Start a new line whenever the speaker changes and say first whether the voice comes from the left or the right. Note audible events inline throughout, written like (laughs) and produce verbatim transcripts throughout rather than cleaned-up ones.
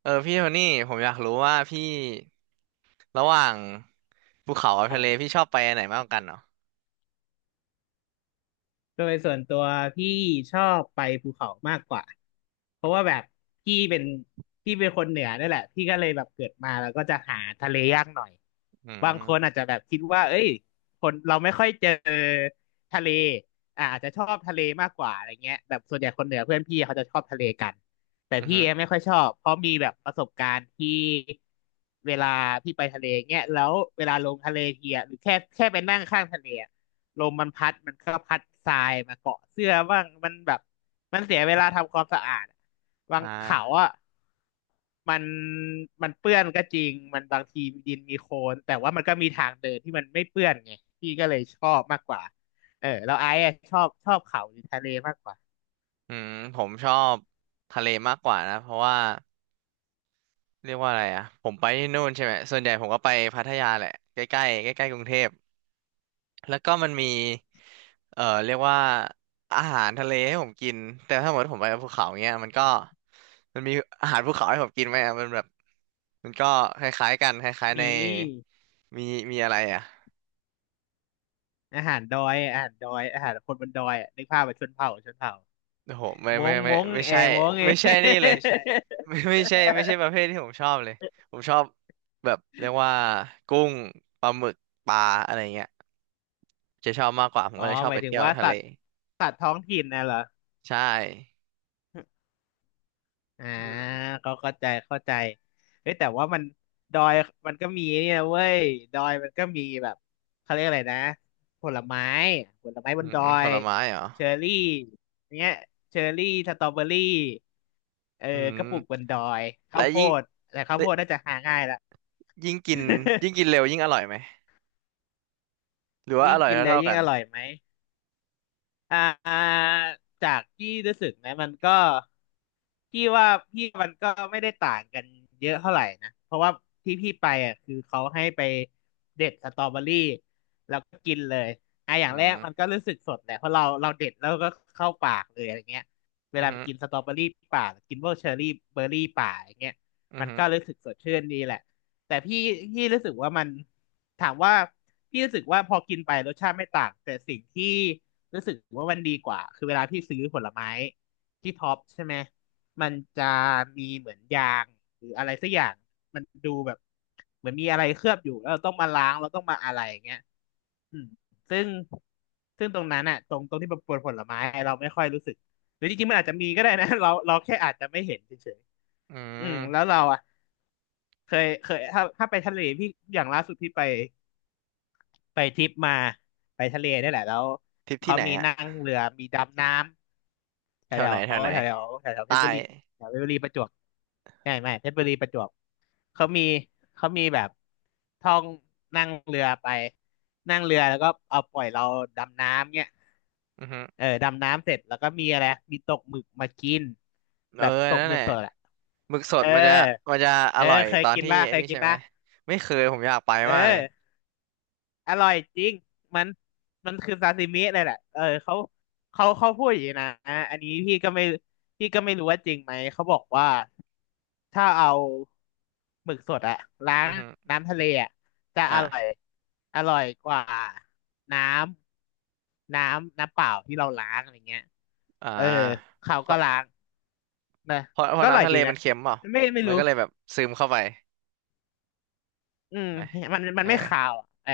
right: เออพี่โทนี่ผมอยากรู้ว่าพี่ระหว่างภูเขากับ
left: อ๋อ
right: ทะเลพี่ชอบไปอันไหนมากกว่ากันเหรอ
left: โดยส่วนตัวพี่ชอบไปภูเขามากกว่าเพราะว่าแบบพี่เป็นพี่เป็นคนเหนือนี่แหละพี่ก็เลยแบบเกิดมาแล้วก็จะหาทะเลยากหน่อย
right: อื
left: บางคนอา
right: ม
left: จจะแบบคิดว่าเอ้ยคนเราไม่ค่อยเจอทะเลอ่าอาจจะชอบทะเลมากกว่าอะไรเงี้ยแบบส่วนใหญ่คนเหนือเพื่อนพี่เขาจะชอบทะเลกันแต่
right: อือ
left: พี่
right: ฮึ
left: เองไม่ค่อยชอบเพราะมีแบบประสบการณ์ที่เวลาพี่ไปทะเลเงี้ยแล้วเวลาลงทะเลทีอะหรือแค่แค่ไปนั่งข้างทะเลอะ ลมมันพัดมันก็พัดทรายมาเกาะเสื้อบ้างมันแบบมันเสียเวลาทำความสะอาดอะบา
right: อ
left: งเขา
right: ่า
left: อ่ะมันมันเปื้อนก็จริงมันบางทีดินมีโคลนแต่ว่ามันก็มีทางเดินที่มันไม่เปื้อนไงพี่ก็เลยชอบมากกว่าเออแล้วไอ้อะชอบชอบเขาหรือทะเลมากกว่า
right: อืมผมชอบทะเลมากกว่านะเพราะว่าเรียกว่าอะไรอ่ะผมไปที่นู่นใช่ไหมส่วนใหญ่ผมก็ไปพัทยาแหละใกล้ใกล้ใกล้ใกล้ๆกรุงเทพแล้วก็มันมีเออเรียกว่าอาหารทะเลให้ผมกินแต่ถ้าหมดผมไปภูเขาเงี้ยมันก็มันมีอาหารภูเขาให้ผมกินไหมอะมันแบบมันก็คล้ายๆกันคล้ายๆใน
left: มี
right: มีมีอะไรอ่ะ
left: อาหารดอยอาหารดอยอาหารคนบนดอยอะนึกภาพแบบชนเผ่าชนเผ่า
right: โอ้โหไม่
left: ม้
right: ไม่
left: ง
right: ไม่
left: ม้ง
right: ไม่
left: เออ
right: ใช่
left: ม้งเอ
right: ไม่ใช่นี่เลย (laughs) ไม่ไม่ใช่ไม่ใช่ประเภทที่ผมชอบเลยผมชอบแบบเรียกว่ากุ้งปลาหมึกปลาอะไรเงี้ยจะชอบมากกว่าผ
left: (laughs)
right: ม
left: อ๋อ
right: ก็เลยชอ
left: ห
right: บ
left: มา
right: ไป
left: ยถึง
right: เที่ยว
left: ว่า
right: ทะ
left: สั
right: เล
left: ตว์สัตว์ท้องถิ่นนะเหรอ
right: ใช่
left: อ่า
right: อืม
left: ก็เข้าใจเข้าใจเฮ้ยแต่ว่ามันดอยมันก็มีเนี่ยเว้ยดอยมันก็มีแบบเขาเรียกอะไรนะผลไม้ผลไม้บ
right: อื
left: น
right: ม
left: ดอ
right: ผ
left: ย
right: ลไม้เหรอ
left: เชอร์รี่เนี้ยเชอร์รี่สตรอเบอรี่เออ
right: อื
left: กระปลูกบ
right: ม
left: นดอยข้า
right: และ
left: วโพ
right: ยิ่ง
left: ดแต่ข้าวโพ
right: และ
left: ดน่าจะหาง่ายละ
right: ยิ่งกิน
left: (laughs)
right: ยิ่งกินเร็วยิ่งอร่อยไหมหรือว่าอ
left: ยิ่ง
right: ร่อย
left: กิน
right: เท่า
left: เลย
right: เท่า
left: ยิ่
right: กั
left: ง
right: น
left: อร่อยไหม อ่าจากที่รู้สึกนะมันก็พี่ว่าพี่มันก็ไม่ได้ต่างกันเยอะเท่าไหร่นะเพราะว่าที่พี่ไปอ่ะคือเขาให้ไปเด็ดสตรอเบอรี่แล้วก็กินเลยอ่ะอย่าง
right: อื
left: แรกมัน
right: ม
left: ก็รู้สึกสดแหละเพราะเราเราเด็ดแล้วก็เข้าปากเลยอะไรเงี้ยเว
right: อือ
left: ลาไป
right: ฮึ
left: กินสตรอเบอรี่ป่าหรือกินพวกเชอร์รี่เบอร์รี่ป่าอย่างเงี้ย
right: อือ
left: มัน
right: ฮึ
left: ก็รู้สึกสดชื่นดีแหละแต่พี่พี่รู้สึกว่ามันถามว่าพี่รู้สึกว่าพอกินไปรสชาติไม่ต่างแต่สิ่งที่ รู้สึกว่ามันดีกว่าคือเวลาพี่ซื้อผลไม้ที่ท็อปใช่ไหมมันจะมีเหมือนยางหรืออะไรสักอย่างมันดูแบบเหมือนมีอะไรเคลือบอยู่แล้วเราต้องมาล้างเราต้องมาอะไรอย่างเงี้ยอืมซึ่งซึ่งตรงนั้นอะตรงตรงที่ประปวนผลไม้เราไม่ค่อยรู้สึกหรือจริงๆมันอาจจะมีก็ได้นะ (laughs) เราเราแค่อาจจะไม่เห็นเฉย
right: อื
left: ๆอืมแล้ว
right: ม
left: เราอะเคยเคยถ้าถ้าไปทะเลพี่อย่างล่าสุดพี่ไป ไปทริปมาไปทะเลนี่แหละแล้ว
right: ทริปที่
left: เขา
right: ไหน
left: มี
right: อะ
left: นั่งเรือมีดำน้ำแถ
right: แถ
left: ว
right: ว
left: แถ
right: ไหน
left: ว
right: แถวไหน
left: แถวแถวแถวแถวเพ
right: ใต้
left: ชรบุรีแถวเพชรบุรีประจวบไม่ไม่เพชรบุรีประจวบเขามีเขามีแบบท่องนั่งเรือไปนั่งเรือแล้วก็เอาปล่อยเราดำน้ำเนี่ย
right: อือฮึ
left: เออดำน้ำเสร็จแล้วก็มีอะไรมีตกหมึกมากิน
right: เอ
left: แบ
right: อ
left: บตก
right: นั่น
left: ห
right: แห
left: มึก
right: ละ
left: สดอะ
right: หมึกส
left: เอ
right: ด
left: อ
right: มันจะมันจะอ
left: เออ
right: ร่อย
left: เคย
right: ตอน
left: กิน
right: ที่
left: ป่ะ
right: ไอั
left: เค
right: น
left: ย
right: นี้
left: กิ
right: ใช่
left: น
right: ไหม
left: ป่ะ
right: ไม่เคยผมอยากไป
left: เอ
right: มากเลย
left: อ อร่อยจริงมันมันคือซาซิมิเลยแหละเออเขาเขาเขาพูดอย่างนี้นะอันนี้พี่ก็ไม่พี่ก็ไม่รู้ว่าจริงไหมเขาบอกว่าถ้าเอาหมึกสดอะล้า
right: อื
left: ง
right: อฮึ
left: น้ำทะเลอะจะอร่อย
right: อ่า
left: อร่อยกว่าน้ำน้ำน้ำเปล่าที่เราล้างอะไรเงี้ย
right: อ่า
left: เออเขา
right: เพ
left: ก็
right: ราะ
left: ล้างนะ
right: เพราะ
left: แต่
right: เพ
left: ก็
right: ราะ
left: อร่อ
right: น้ำ
left: ย
right: ทะเล
left: ดี
right: มั
left: นะ
right: นเค็มเปล่า
left: ไม่ไม่
right: มัน
left: รู้
right: ก็เลยแบบซึมเข้าไป
left: อืม
right: ไหม
left: มัน
right: เอ
left: มัน
right: อ
left: ไม่ข่าวอะเออ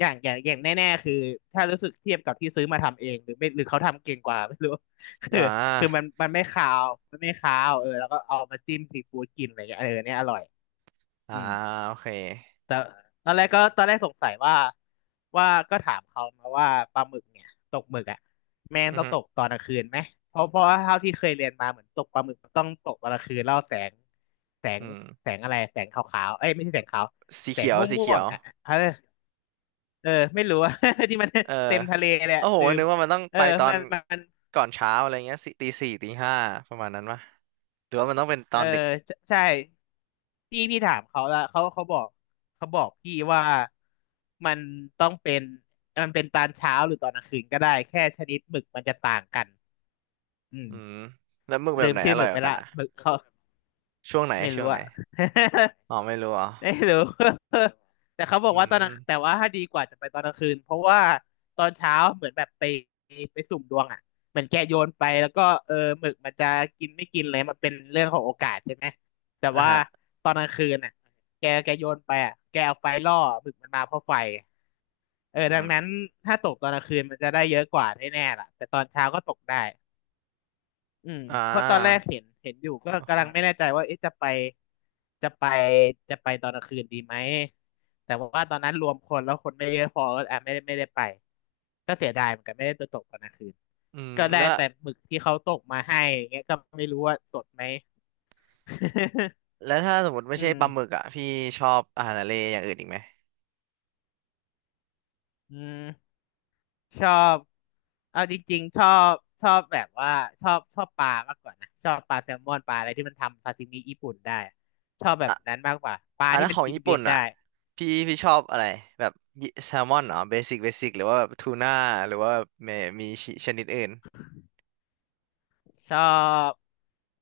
left: อย่างอย่างอย่างแน่ๆคือถ้ารู้สึกเทียบกับที่ซื้อมาทำเองหรือไม่หรือเขาทำเก่งกว่า (laughs) ไม่รู้ (laughs) คื
right: อ่
left: อคือมัน
right: า
left: มันไม่ข่าวมันไม่ข่าวเออแล้วก็เอามาจิ้มซีฟู้ดกินอะไรอย่างเงี้ยเออเนี่ยอร่อย
right: อ่า
left: อืม
right: โอเค
left: แต่ตอนแรกก็ตอนแรกสงสัยว่าว่าก็ถามเขามาว่าปลาหมึกเนี่ยตกหมึกอ่ะแม่ง
right: อือ
left: ต้อง
right: ฮึ
left: ตกตอนกลางคืนไหมเพราะเพราะว่าเท่าที่เคยเรียนมาเหมือนตกปลาหมึกมันต้องตกตอนกลางคืนแล้วแสงแสง
right: อืม
left: แสงอะไรแสงขาวๆเอ้ยไม่ใช่แสงขาว
right: สี
left: แสง
right: เขียวสี
left: ม่
right: เขี
left: ว
right: ย
left: ง
right: ว
left: ๆอ่ะเออเออไม่รู้อะ (laughs) ที่มัน
right: เออ
left: เต็มทะเลเลย
right: โอ้
left: อะ
right: โห
left: ลืม
right: นึกว่ามันต้อง
left: เออ
right: ไปตอ
left: มั
right: น
left: นมัน
right: ก่อนเช้าอะไรเงี้ยสิตีสี่ตีห้าประมาณนั้นปะหรือว่ามันต้องเป็นต
left: เอ
right: อ
left: อ
right: นดึก
left: ใช่พี่พี่ถามเขาแล้วเขาเขาบอกเขาบอกพี่ว่ามันต้องเป็นมันเป็นตอนเช้าหรือตอนกลางคืนก็ได้แค่ชนิดหมึกมันจะต่างกันอืม
right: อืมแล้วหมึกแบ
left: ลื
right: บ
left: ม
right: ไหน
left: ชื่
right: อ
left: อห
right: ร่อ
left: มึ
right: ย
left: ก
right: ก
left: ไป
right: ว่ากัน
left: ละ
right: อ่ะ
left: หมึกเขา
right: ช่วงไหน
left: ไม่
right: ช่ว
left: รู้
right: งไหน
left: อะ (laughs)
right: อ๋อไม่รู้อ๋อ
left: ไม่รู้ (laughs) แต่เขาบอ
right: อื
left: กว่าตอนกลางแต่
right: ม
left: ว่าถ้าดีกว่าจะไปตอนกลางคืนเพราะว่าตอนเช้าเหมือนแบบไปไปสุ่มดวงอ่ะเหมือนแกโยนไปแล้วก็เออหมึกมันจะกินไม่กินเลยมันเป็นเรื่องของโอกาสใช่ไหมแต่
right: อ่ะ
left: ว่า
right: ฮะ
left: ตอนกลางคืนอ่ะแกแกโยนไปอ่ะแกเอาไฟล่อหมึกมันมาเพราะไฟเออ
right: อื
left: ดัง
right: ม
left: นั้นถ้าตกตอนกลางคืนมันจะได้เยอะกว่าแน่ๆล่ะแต่ตอนเช้าก็ตกได้ อืม
right: อ่
left: เพราะตอนแรก
right: า
left: เห็นเห็นอยู่ก็
right: โอ
left: กำลังไม่
right: เค
left: แน่ใจว่าเอ๊ะจะไปจะไปจะไปตอนกลางคืนดีไหมแต่ว่าตอนนั้นรวมคนแล้วคนไม่เยอะพอก็อ่ะไม่ได้ไม่ได้ไปก็เสียดายเหมือนกันไม่ได้ไปตกตอนกลางคืน
right: อืม
left: ก็ได้
right: แล้ว
left: แต่หมึกที่เขาตกมาให้อย่างเงี้ยก็ไม่รู้ว่าสดไหม
right: แล้วถ้าสมมติ
left: (laughs)
right: ไม่
left: อื
right: ใช่
left: ม
right: ปลาหมึกอ่ะพี่ชอบอาหารทะเลอย่างอื่นอีกไหม
left: อืมชอบเอาจริงๆชอบชอบแบบว่าชอบชอบปลามากกว่านะชอบปลาแซลมอนปลาอะไรที่มันทำซาซิมิญี่ปุ่นได้ชอบแบบ
right: อ่ะ
left: นั้นมากกว่าปลา
right: อ่ะแล้
left: ที่
right: ว
left: มั
right: ข
left: น
right: อง
left: กิน
right: ญี่
left: เบี
right: ปุ่
left: ย
right: น
left: ดได้
right: อ่ะ พี่พี่ชอบอะไรแบบ แซลมอนเหรอเบสิกเบสิกหรือว่าแบบทูน่าหรือว่าแบบมีมีชนิดอื่น
left: ชอบ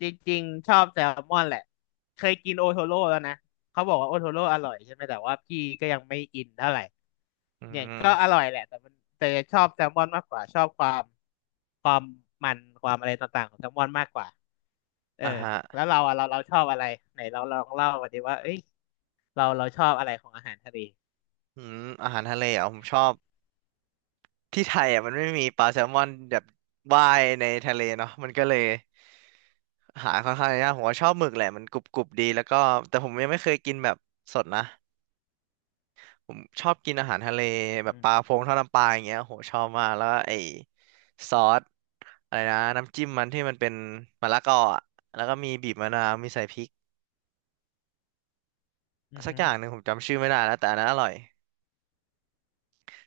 left: จริงๆชอบแซลมอนแหละเคยกินโอโทโร่แล้วนะเขาบอกว่าโอโทโร่อร่อยใช่ไหมแต่ว่าพี่ก็ยังไม่อินเท่าไหร่
right: อื
left: เนี่ย
right: ม
left: ก็อร่อยแหละแต่มันแต่ชอบแซลมอนมากกว่าชอบความความมันความอะไรต่างๆของแซลมอนมากกว่าเออ
right: อ่ะฮะ
left: แล้วเราอะเราเราชอบอะไรไหนเราลองเล่ามาดิว่าเอ้ยเราเราชอบอะไรของอาหารทะเล
right: อืมอาหารทะเลอ่ะผมชอบที่ไทยอ่ะมันไม่มีปลาแซลมอนแบบว่ายในทะเลเนาะมันก็เลยหาค่อนข้างยากผมว่าชอบหมึกแหละมันกรุบกรุบดีแล้วก็แต่ผมยังไม่เคยกินแบบสดนะ ผมชอบกินอาหารทะเลแบบ
left: อื
right: ปลาพ
left: ม
right: งทอดน้ำปลาอย่างเงี้ยโหชอบมาก แล้วก็ไอ้ซอสอะไรนะน้ำจิ้มมันที่มันเป็นมะละกออะแล้วก็มีบีบมะนาวมีใส่พริก
left: อือ
right: สัก
left: ฮึ
right: อย่างหนึ่งผมจำชื่อไม่ได้แล้วแต่อันนั้นอร่อย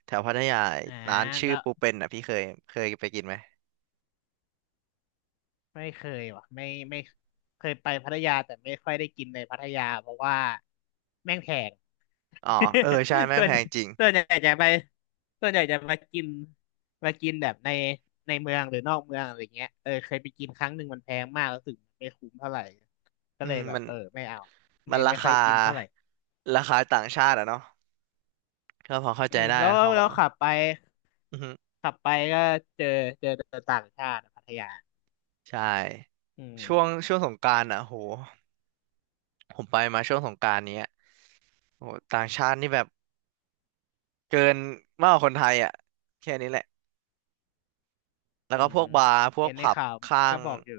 right: แถวพัทยา
left: อ่า
right: ร้านชื่อ
left: แล้ว
right: ปูเป็นอ่ะพี่เคยเคยไปกินไหม
left: ไม่เคยว่ะไม่ไม่เคยไปพัทยาแต่ไม่ค่อยได้กินในพัทยาเพราะว่าแม่งแพง
right: อ๋อเออใช่
left: (laughs)
right: แม่ง
left: ส่ว
right: แพ
left: น
right: งจริง
left: ส่วนใหญ่จะไปส่วนใหญ่จะมากินมากินแบบในในเมืองหรือนอกเมืองอะไรเงี้ยเออเคยไปกินครั้งหนึ่งมันแพงมากแล้วถึงไม่คุ้มเท่าไหร่ก็
right: อื
left: เลย
right: ม
left: แบบ
right: มัน
left: เออไม่เอาอะ
right: มั
left: ไม่
right: นรา
left: ไม่ค่อ
right: คา
left: ยอินเท่าไหร่
right: ราคาต่างชาติอะเนาะก็พอเข้า
left: อื
right: ใจ
left: ม
right: ได้
left: แล้ว
right: เขา
left: แล้วขับไป
right: อือฮึ
left: ขับไปก็เจอเจอแต่ต่างชาติอะพัทยา
right: ใช่
left: อื
right: ช่วง
left: ม
right: ช่วงสงกรานต์อ่ะโหผมไปมาช่วงสงกรานต์เนี้ย โอ้โหต่างชาตินี่แบบเกินมากกว่าคนไทยอ่ะแค่นี้แหละแล้ว
left: อื
right: ก็พ
left: ม
right: วกบาร์พวก
left: เห็นใน
right: ผับ
left: ข่าว
right: ข้า
left: ก็
right: ง
left: บอกอยู่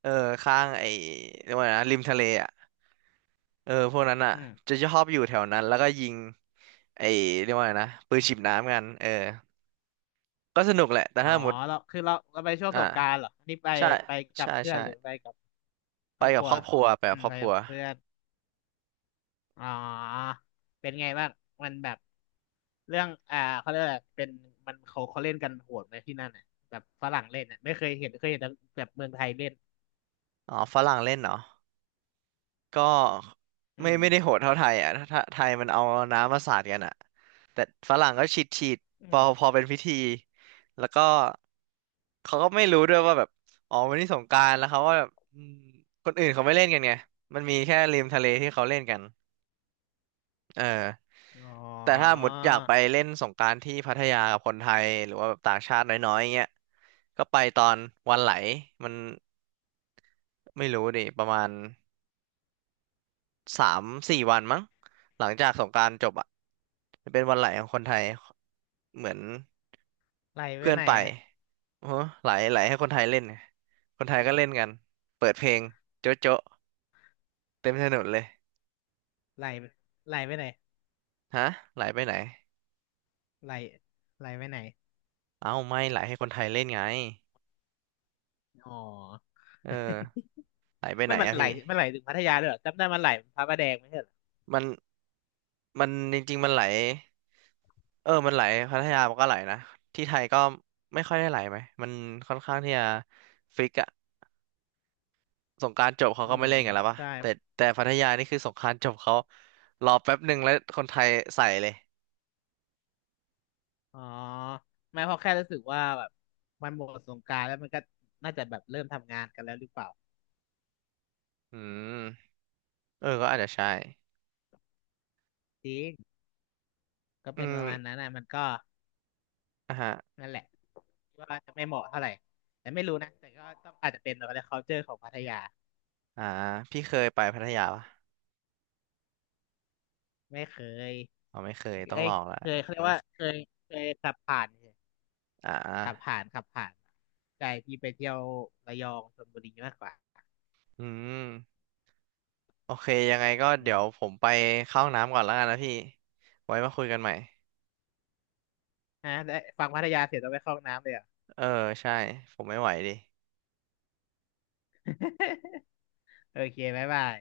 right: เออข้างไอ้เรียกว่าไงนะริมทะเลอ่ะเออพวกนั้นอ่ะ
left: อืม
right: จะชอบอยู่แถวนั้นแล้วก็ยิงไอ้เรียกว่าไงนะปืนฉีดน้ำกันเออก็สนุกแหละแต่
left: อ๋อ
right: ถ้าสมมติ
left: เราคือเราเราไปช่วง
right: อ่า
left: สงกรานต์เหรออันนี่ไป
right: ใช่
left: ไปกับ
right: ใช่
left: เพื่อน
right: ใช่
left: หรือไปกับค
right: ไป
left: รอบค
right: กับ
left: รั
right: ค
left: ว
right: รอบครัวไป
left: อื
right: กับ
left: ม
right: ครอ
left: ไป
right: บครั
left: กั
right: ว
left: บเพื่อนอ๋อเป็นไงบ้างมันแบบเรื่องอ่าเขาเรียกอะไรเป็นมันเขาเขาเล่นกันโหดไหมที่นั่นน่ะแบบฝรั่งเล่นน่ะไม่เคยเห็นเคยเห็นแต่แบบเมืองไทยเล่น
right: อ๋อฝรั่งเล่นเหรอ ก็
left: อื
right: ไม่ไม่ได้
left: ม
right: โหดเท่าไทยอ่ะถ้าถ้าไทยมันเอาน้ำมาสาดกันอ่ะแต่ฝรั่งก็ฉีดฉีดพ
left: อื
right: อพ
left: ม
right: อเป็นพิธีแล้วก็เขาก็ไม่รู้ด้วยว่าแบบอ๋อวันนี้สงกรานต์แล้วเขาว่าแบบอืมคนอื่นเขาไม่เล่นกันไงมันมีแค่ริมทะเลที่เขาเล่นกันเออ
left: อ๋
right: แต่ถ้า
left: อ
right: หมดอยากไปเล่นสงกรานต์ที่พัทยากับคนไทยหรือว่าแบบต่างชาติน้อยๆเงี้ยก็ไปตอนวันไหลมันไม่รู้ดิประมาณ สามสี่วันมั้งหลังจากสงกรานต์จบอ่ะจะเป็นวันไหลของคนไทยเหมือน
left: ไหลไป
right: เพื่อน
left: ไหน
right: ไป
left: อะ
right: โอ้โหไหลไหลให้คนไทยเล่นไงคนไทยก็เล่นกันเปิดเพลงโจ๊ะโจ๊ะเต็มถนนเลย
left: ไหลไหลไปไหน
right: ฮะไหลไปไหน
left: ไหลไหลไปไหน
right: เอ้าไม่ไหลให้คนไทยเล่นไง
left: อ๋อ
right: เออไหลไป
left: (laughs)
right: ไห
left: ไม่
right: น
left: มัน
right: อะ
left: ไหล
right: พี่
left: มันไหลถึงพัทยาเลยเหรอจำได้มันไหลพระประแดงไหม
right: มันมันจริงๆมันไหลเออมันไหลพัทยามันก็ไหลนะที่ไทยก็ไม่ค่อยได้ไหลไหมมันค่อนข้างที่จะฟิกอะ สงกรานต์จบเขา
left: อื
right: ก็ไม่
left: ม
right: เล่นกันแล้วปะ
left: ใช่
right: แต่แต่พัทยานี่คือสงกรานต์จบเขารอแป๊บหนึ่งแล้วคนไทยใส่เลย
left: อ๋อไม่เพราะแค่รู้สึกว่าแบบมันหมดสงกรานต์แล้วมันก็น่าจะแบบเริ่มทำงานกันแล้วหรือเปล่า
right: อืมเออก็อาจจะใช่
left: จริงก็
right: อื
left: เป็นป
right: ม
left: ระมาณนั้นนะมันก็
right: อ่ะฮะ
left: นั่นแหละว่าจะไม่เหมาะเท่าไหร่แต่ไม่รู้นะแต่ก็ต้องอาจจะเป็นอะไร culture ของพัทยา
right: อ่าพี่เคยไปพัทยาปะ
left: ไม่เคย
right: อ๋อไม่เคยต้อง
left: เอ้
right: ล
left: ย
right: องละ
left: เคยเขาเรียกว่าเคยเคยขับผ่านเฉย
right: อ่า
left: ขับผ่านขับผ่านใจที่ไปเที่ยวระยองชลบุรีมากกว่า
right: อืมโอเคยังไงก็
left: อื
right: เดี๋ย
left: ม
right: วผมไปเข้าห้องน้ำก่อนแล้วกันนะพี่ไว้มาคุยกันใหม่
left: ฮะได้ฟังพัทยาเสร็จแล้องไปเข้าห้องน้ำเลยเหรอ่ะ
right: เออใช่ผมไม่ไหวดิ
left: (laughs) โอเคบ๊ายบาย